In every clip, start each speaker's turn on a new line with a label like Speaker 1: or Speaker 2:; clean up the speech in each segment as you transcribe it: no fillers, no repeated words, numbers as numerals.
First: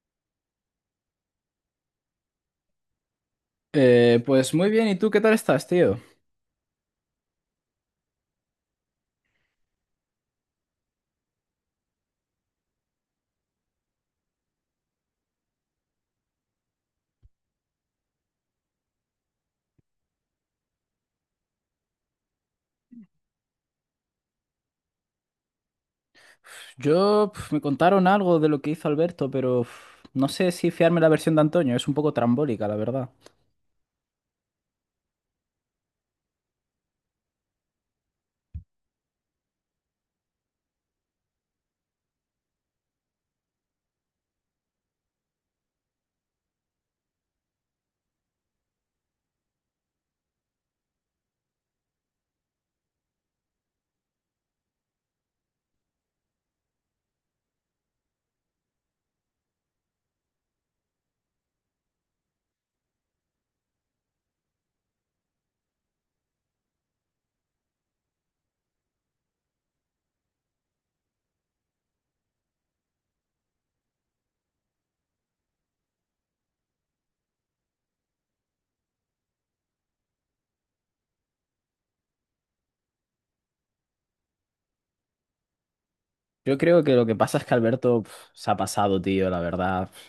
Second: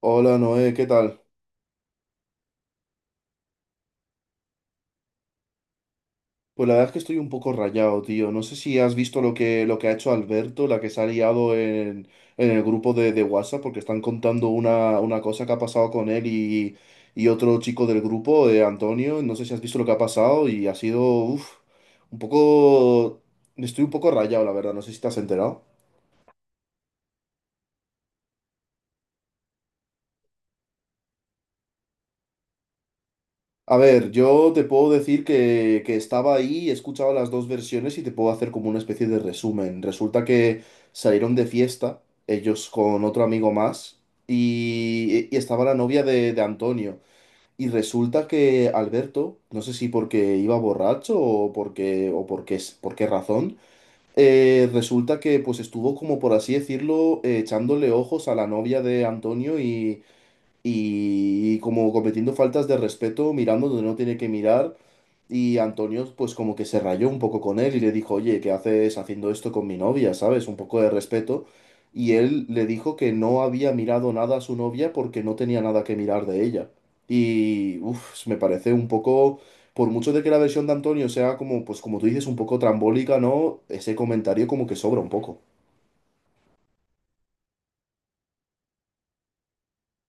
Speaker 1: Hola Noé, ¿qué tal?
Speaker 2: Pues muy bien, ¿y tú qué tal estás, tío?
Speaker 1: Pues la verdad es que estoy un poco rayado, tío. No sé si has visto lo que ha hecho Alberto, la que se ha liado en el grupo de WhatsApp, porque están contando una cosa que ha pasado con él y otro chico del grupo, Antonio. No sé si has visto lo que ha pasado y ha sido, un poco... Estoy un poco rayado, la verdad. No sé si te has enterado.
Speaker 2: Yo me contaron algo de lo que hizo Alberto, pero no sé si fiarme la versión de Antonio, es un poco trambólica, la verdad.
Speaker 1: A ver, yo te puedo decir que estaba ahí, he escuchado las dos versiones y te puedo hacer como una especie de resumen. Resulta que salieron de fiesta, ellos con otro amigo más, y estaba la novia de Antonio. Y resulta que Alberto, no sé si porque iba borracho o porque, por qué razón, resulta que pues estuvo como por así decirlo, echándole ojos a la novia de Antonio y como cometiendo faltas de respeto, mirando donde no tiene que mirar. Y Antonio, pues como que se rayó un poco con él y le dijo, oye, ¿qué haces haciendo esto con mi novia? ¿Sabes? Un poco de respeto. Y él le dijo que no había mirado nada a su novia porque no tenía nada que mirar de ella. Y, me parece un poco, por mucho de que la versión de Antonio sea como, pues como tú dices, un poco trambólica, ¿no? Ese comentario como que sobra un poco.
Speaker 2: Yo creo que lo que pasa es que Alberto se ha pasado, tío, la verdad.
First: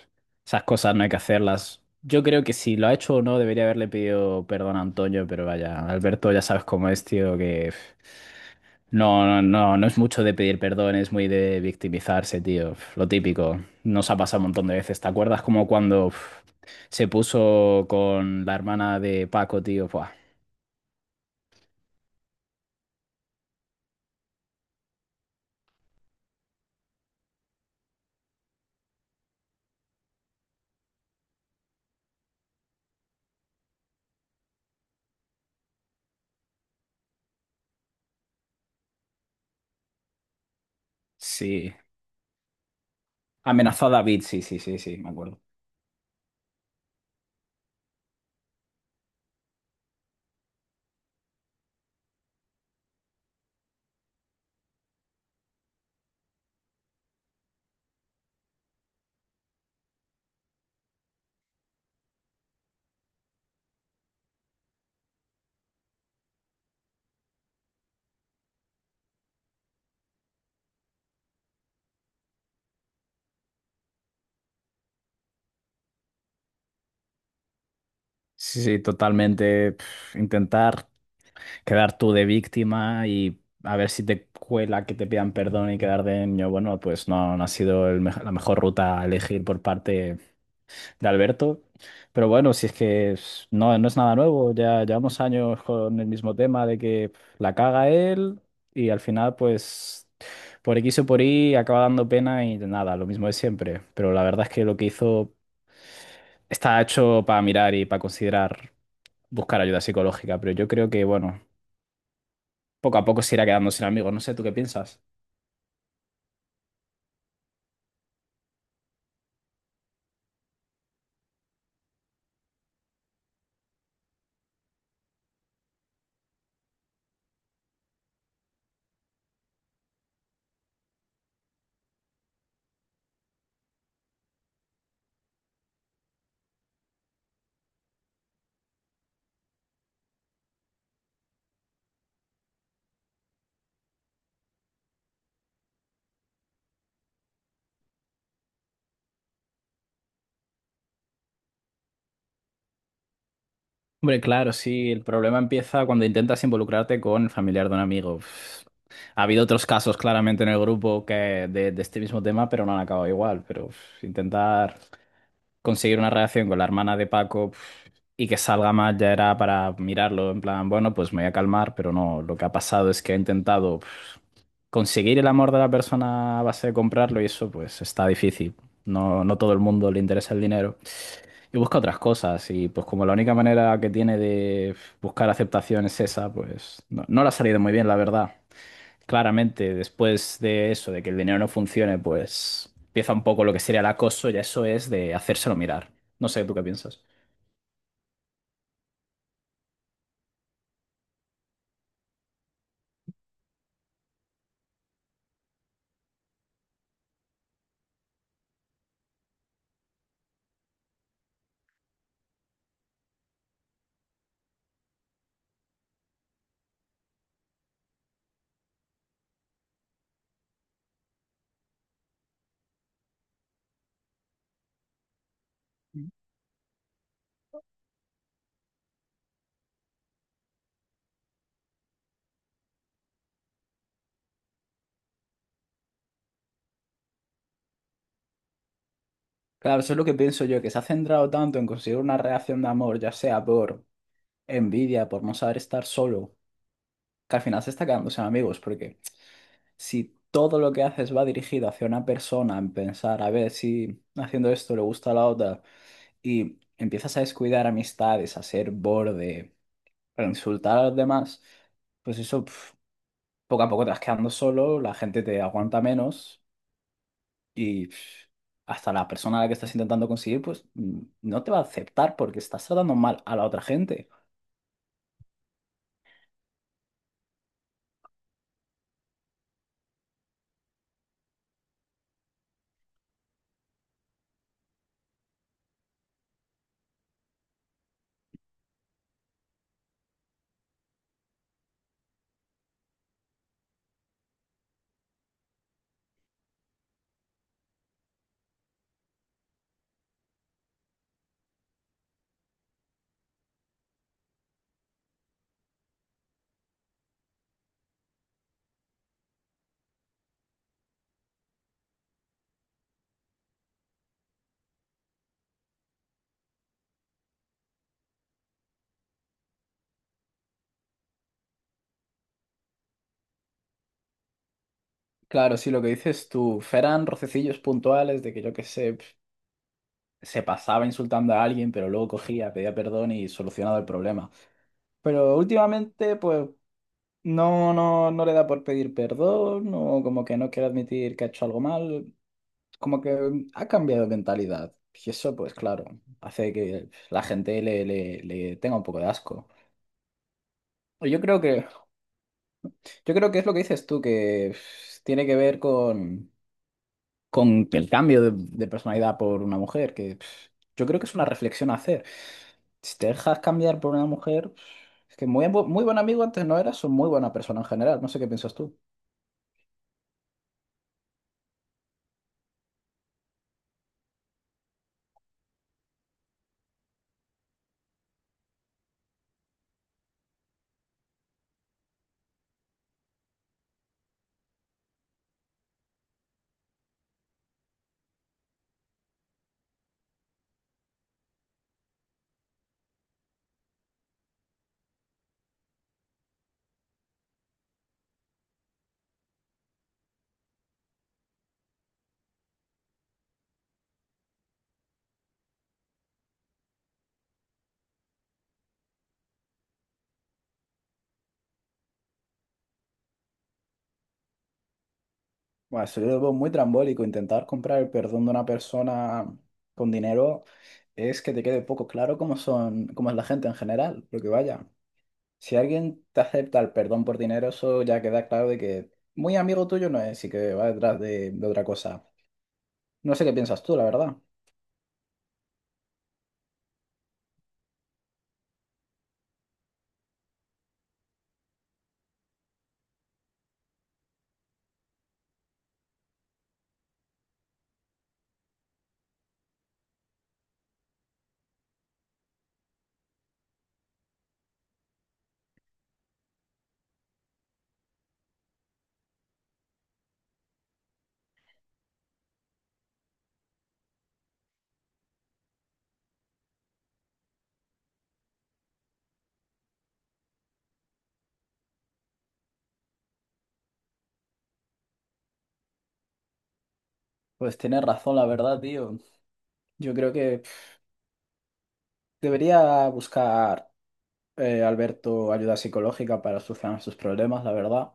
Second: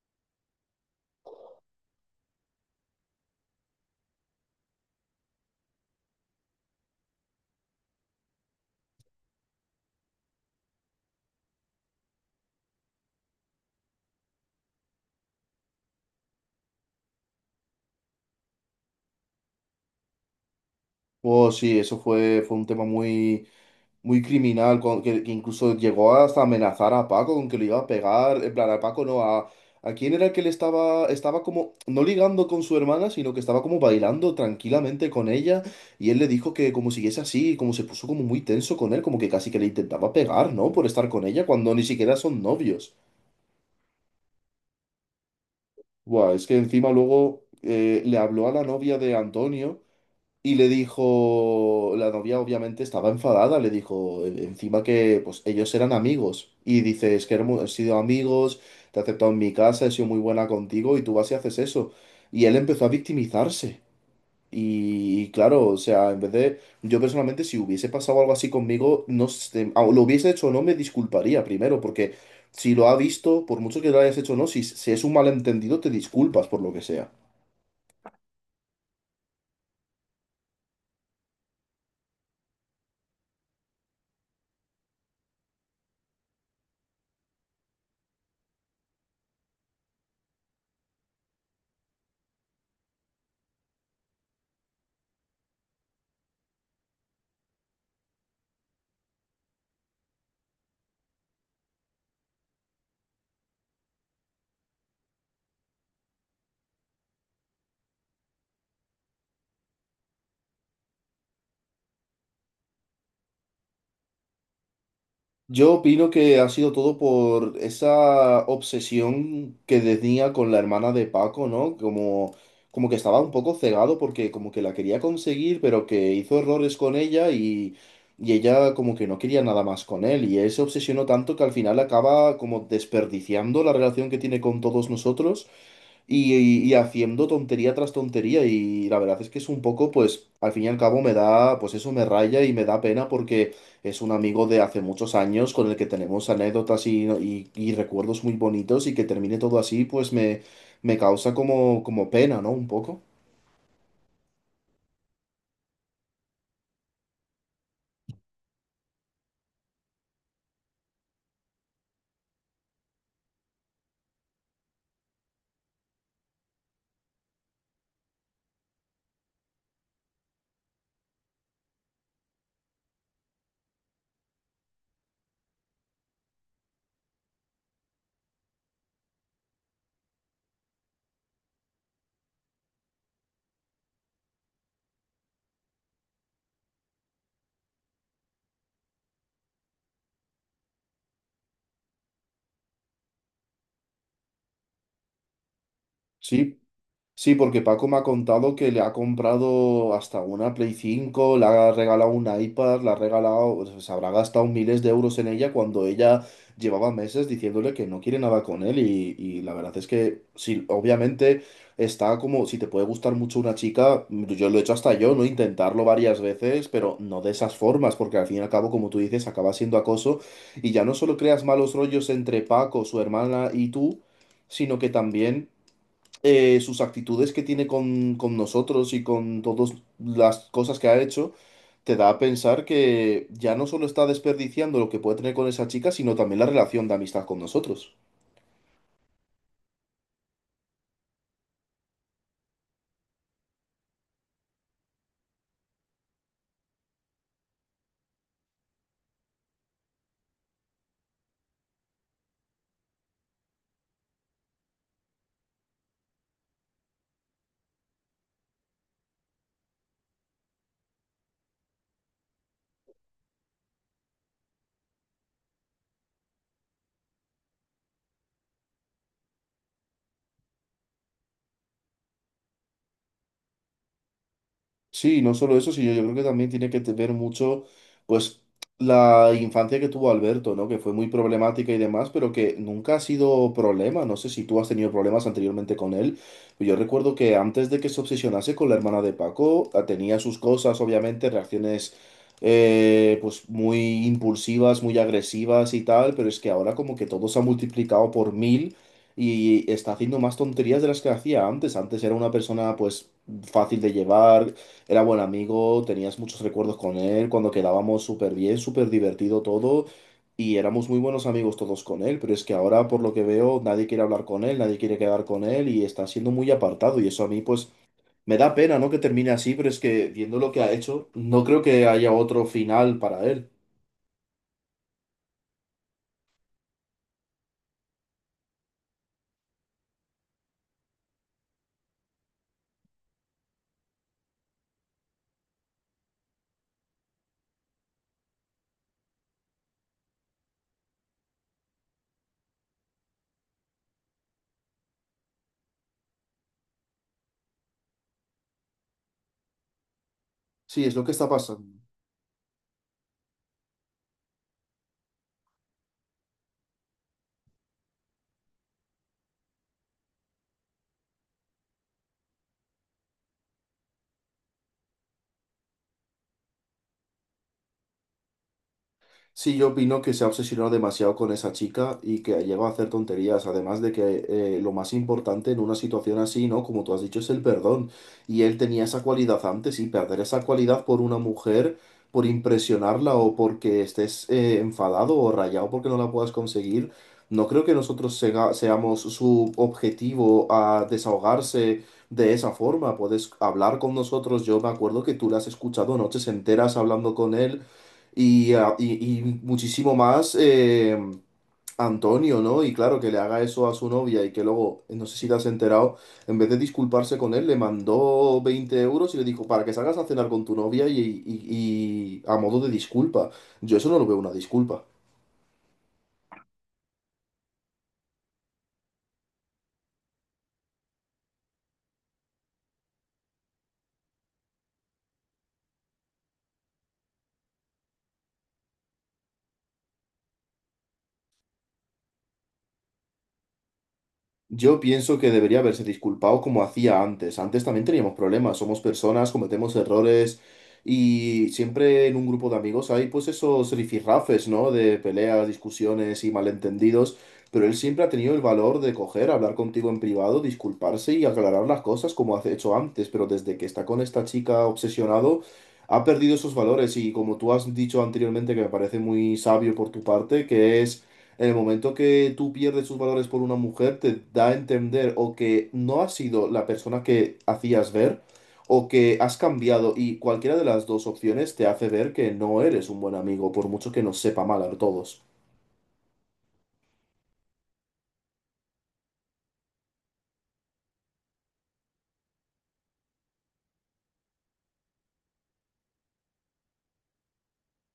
Speaker 2: Esas cosas no hay que hacerlas. Yo creo que si lo ha hecho o no, debería haberle pedido perdón a Antonio, pero vaya, Alberto ya sabes cómo es, tío, que no, no, no, no es mucho de pedir perdón, es muy de victimizarse, tío. Lo típico. Nos ha pasado un montón de veces. ¿Te acuerdas como cuando se puso con la hermana de Paco, tío? Buah,
Speaker 1: Oh, sí, eso fue, fue un tema muy muy criminal, que incluso llegó hasta amenazar a Paco con que lo iba a pegar, en plan, a Paco no, a quién era el que le estaba, estaba como, no ligando con su hermana, sino que estaba como bailando tranquilamente con ella, y él le dijo que como siguiese así, como se puso como muy tenso con él, como que casi que le intentaba pegar, ¿no? Por estar con ella
Speaker 2: sí.
Speaker 1: cuando ni siquiera son novios.
Speaker 2: Amenazó a David, sí, sí, sí, sí, me acuerdo.
Speaker 1: Buah, es que encima luego le habló a la novia de Antonio. Y le dijo, la novia obviamente estaba enfadada, le dijo encima que pues ellos eran amigos. Y dice, es que hemos sido amigos, te he aceptado en mi casa, he sido muy buena contigo y tú vas y haces eso. Y él empezó a victimizarse. Y claro, o sea, en vez de, yo personalmente si hubiese pasado algo así conmigo, no sé, lo hubiese hecho o no, me disculparía primero, porque si lo ha visto, por mucho que lo hayas hecho o no, si, si es un malentendido, te disculpas por lo que sea.
Speaker 2: Sí, sí, totalmente. Intentar. Quedar tú de víctima y a ver si te cuela que te pidan perdón y quedar de niño, bueno, pues no, no ha sido el la mejor ruta a elegir por parte de Alberto. Pero bueno, si es que no, no es nada nuevo, ya llevamos años con el mismo tema de que la caga él y al final pues por X o por Y acaba dando pena y nada, lo mismo de siempre. Pero la verdad es que lo que hizo está hecho para mirar y para considerar buscar ayuda psicológica, pero yo creo que bueno. Poco a poco se irá quedando sin amigos. No sé, ¿tú qué piensas?
Speaker 1: Yo opino que ha sido todo por esa obsesión que tenía con la hermana de Paco, ¿no? Como, como que estaba un poco cegado porque como que la quería conseguir, pero que hizo errores con ella y ella como que no quería nada más con él. Y él se obsesionó tanto que al final acaba como desperdiciando la relación que tiene con todos nosotros. Y, y haciendo tontería tras tontería y la verdad es que es un poco, pues al fin y al cabo me da, pues eso me raya y me da pena porque es un amigo de hace muchos años con el que tenemos anécdotas y, y recuerdos muy bonitos y que termine todo así, pues me causa como, como pena, ¿no? Un poco.
Speaker 2: Hombre, claro, sí, el problema empieza cuando intentas involucrarte con el familiar de un amigo. Ha habido otros casos claramente en el grupo que de este mismo tema, pero no han acabado igual. Pero intentar conseguir una relación con la hermana de Paco y que salga mal ya era para mirarlo, en plan, bueno, pues me voy a calmar, pero no, lo que ha pasado es que he intentado conseguir el amor de la persona a base de comprarlo y eso pues está difícil. No, no todo el mundo le interesa el dinero. Y busca otras cosas y pues como la única manera que tiene de buscar aceptación es esa, pues no, no le ha salido muy bien, la verdad. Claramente, después de eso, de que el dinero no funcione, pues empieza un poco lo que sería el acoso y eso es de hacérselo mirar. No sé, ¿tú
Speaker 1: Sí.
Speaker 2: qué piensas?
Speaker 1: Sí, porque Paco me ha contado que le ha comprado hasta una Play 5, le ha regalado un iPad, le ha regalado, o sea, se habrá gastado miles de euros en ella cuando ella llevaba meses diciéndole que no quiere nada con él y la verdad es que sí, obviamente está como, si te puede gustar mucho una chica, yo lo he hecho hasta yo, ¿no? Intentarlo varias veces, pero no de esas formas, porque al fin y al cabo, como tú dices, acaba siendo acoso y ya no solo creas malos rollos entre Paco, su hermana y tú, sino que también sus actitudes que tiene con nosotros y con todas las cosas que ha hecho, te da a pensar que ya no solo está desperdiciando lo que puede tener con esa chica, sino también la relación de amistad con nosotros.
Speaker 2: Claro, eso es lo que pienso yo, que se ha centrado tanto en conseguir una reacción de amor, ya sea por envidia, por no saber estar solo, que al final se está quedando sin amigos, porque si todo lo que haces va dirigido hacia una persona, en pensar, a ver si haciendo esto le gusta a la otra, y empiezas a descuidar amistades, a ser borde, a insultar a los demás, pues eso. Poco a poco te vas quedando solo, la gente te aguanta menos y hasta la persona a la que estás intentando conseguir, pues no te va a aceptar porque estás tratando mal a la otra gente.
Speaker 1: Sí, y no solo eso, sino yo creo que también tiene que ver mucho, pues, la infancia que tuvo Alberto, ¿no? Que fue muy problemática y demás, pero que nunca ha sido problema. No sé si tú has tenido problemas anteriormente con él. Yo recuerdo que antes de que se obsesionase con la hermana de Paco, tenía sus cosas, obviamente, reacciones, pues, muy impulsivas, muy agresivas y tal, pero es que ahora como que todo se ha multiplicado por 1.000 y está haciendo más tonterías de las que hacía antes. Antes era una persona, pues, fácil de llevar era buen amigo, tenías muchos recuerdos con él, cuando quedábamos súper bien, súper divertido todo, y éramos muy buenos amigos todos con él, pero es que ahora, por lo que veo, nadie quiere hablar con él, nadie quiere quedar con él, y está siendo muy apartado, y eso a mí, pues, me da pena, ¿no? Que termine así, pero es que, viendo lo que ha hecho, no creo que haya otro final para él.
Speaker 2: Claro, sí, lo que dices tú, Feran rocecillos puntuales de que yo qué sé. Se pasaba insultando a alguien, pero luego cogía, pedía perdón y solucionaba el problema. Pero últimamente, pues, no le da por pedir perdón, o como que no quiere admitir que ha hecho algo mal, como que ha cambiado de mentalidad. Y eso, pues claro, hace que la gente le tenga un poco de asco.
Speaker 1: Sí, es lo que
Speaker 2: Yo
Speaker 1: está
Speaker 2: creo que,
Speaker 1: pasando.
Speaker 2: yo creo que es lo que dices tú, que tiene que ver con el cambio de personalidad por una mujer, que yo creo que es una reflexión a hacer. Si te dejas cambiar por una mujer, es que muy, muy buen amigo antes no eras, o muy buena persona en general, no sé qué piensas tú.
Speaker 1: Sí, yo opino que se ha obsesionado demasiado con esa chica y que ha a hacer tonterías. Además de que lo más importante en una situación así, ¿no? Como tú has dicho, es el perdón. Y él tenía esa cualidad antes y perder esa cualidad por una mujer, por impresionarla o porque estés enfadado o rayado porque no la puedas conseguir, no creo que nosotros seamos su objetivo a desahogarse. De esa forma, puedes hablar con nosotros. Yo me acuerdo que tú la has escuchado noches enteras hablando con él y, y muchísimo más Antonio, ¿no? Y claro, que le haga eso a su novia y que luego, no sé si te has enterado, en vez de disculparse con él, le mandó 20 euros y le dijo, para que salgas a cenar con tu novia y a modo de disculpa. Yo eso no lo veo una disculpa.
Speaker 2: Bueno, eso yo lo veo muy trambólico, intentar comprar el perdón de una persona con dinero es que te quede poco claro cómo son, cómo es la gente en general, porque vaya, si alguien te acepta el perdón por dinero, eso ya queda claro de que muy amigo tuyo no es y que va detrás de otra cosa. No sé qué piensas tú, la verdad.
Speaker 1: Yo pienso que debería haberse disculpado como hacía antes. Antes también teníamos problemas, somos personas, cometemos errores y siempre en un grupo de amigos hay pues esos rifirrafes, ¿no? De peleas, discusiones y malentendidos, pero él siempre ha tenido el valor de coger, hablar contigo en privado, disculparse y aclarar las cosas como ha hecho antes, pero desde que está con esta chica obsesionado, ha perdido esos valores y como tú has dicho anteriormente, que me parece muy sabio por tu parte, que es en el momento que tú pierdes tus valores por una mujer, te da a entender o que no has sido la persona que hacías ver o que has cambiado y cualquiera de las dos opciones te hace ver que no eres un buen amigo, por mucho que nos sepa mal a todos.
Speaker 2: Pues tienes razón, la verdad, tío. Yo creo que debería buscar Alberto ayuda psicológica para solucionar sus problemas, la verdad.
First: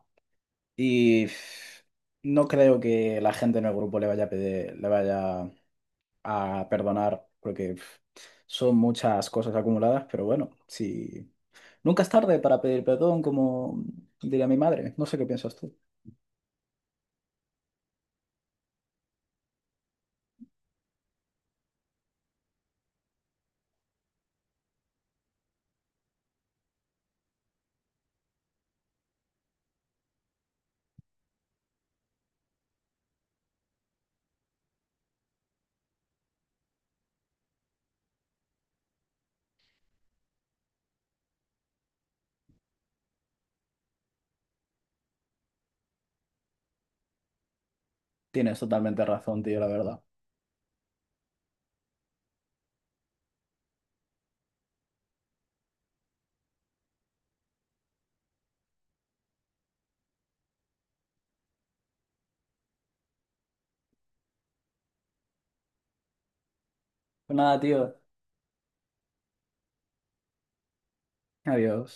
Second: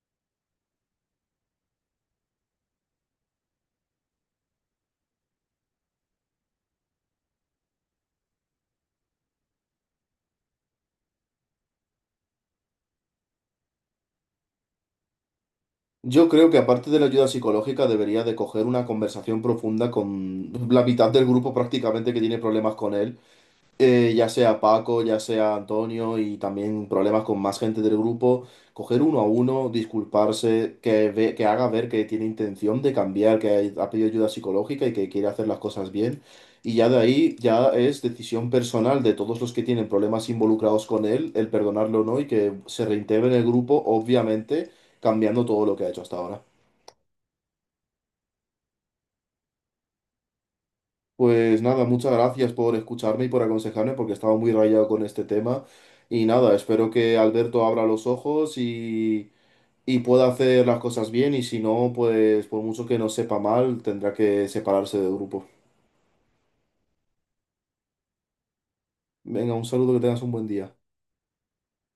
Speaker 2: Y no creo que la gente en el grupo le vaya a le vaya a perdonar, porque son muchas cosas acumuladas, pero bueno, si nunca es tarde para pedir perdón, como diría mi madre. No sé qué piensas tú.
Speaker 1: Yo creo que aparte de la ayuda psicológica debería de coger una conversación profunda con la mitad del grupo prácticamente que tiene problemas con él ya sea Paco, ya sea Antonio y también problemas con más gente del grupo, coger uno a uno, disculparse, que, que haga ver que tiene intención de cambiar, que ha pedido ayuda psicológica y que quiere hacer las cosas bien. Y ya de ahí ya es decisión personal de todos los que tienen problemas involucrados con él, el perdonarlo o no y que se reintegre en el grupo, obviamente cambiando todo lo que ha hecho hasta ahora.
Speaker 2: Tienes totalmente razón, tío, la verdad.
Speaker 1: Pues nada, muchas gracias por escucharme y por aconsejarme porque estaba muy rayado con este tema. Y nada, espero que Alberto abra los ojos y pueda hacer las cosas bien y si no, pues por mucho que no sepa mal, tendrá que separarse del grupo.
Speaker 2: Pues nada, tío.
Speaker 1: Venga, un saludo, que tengas un buen día.
Speaker 2: Adiós.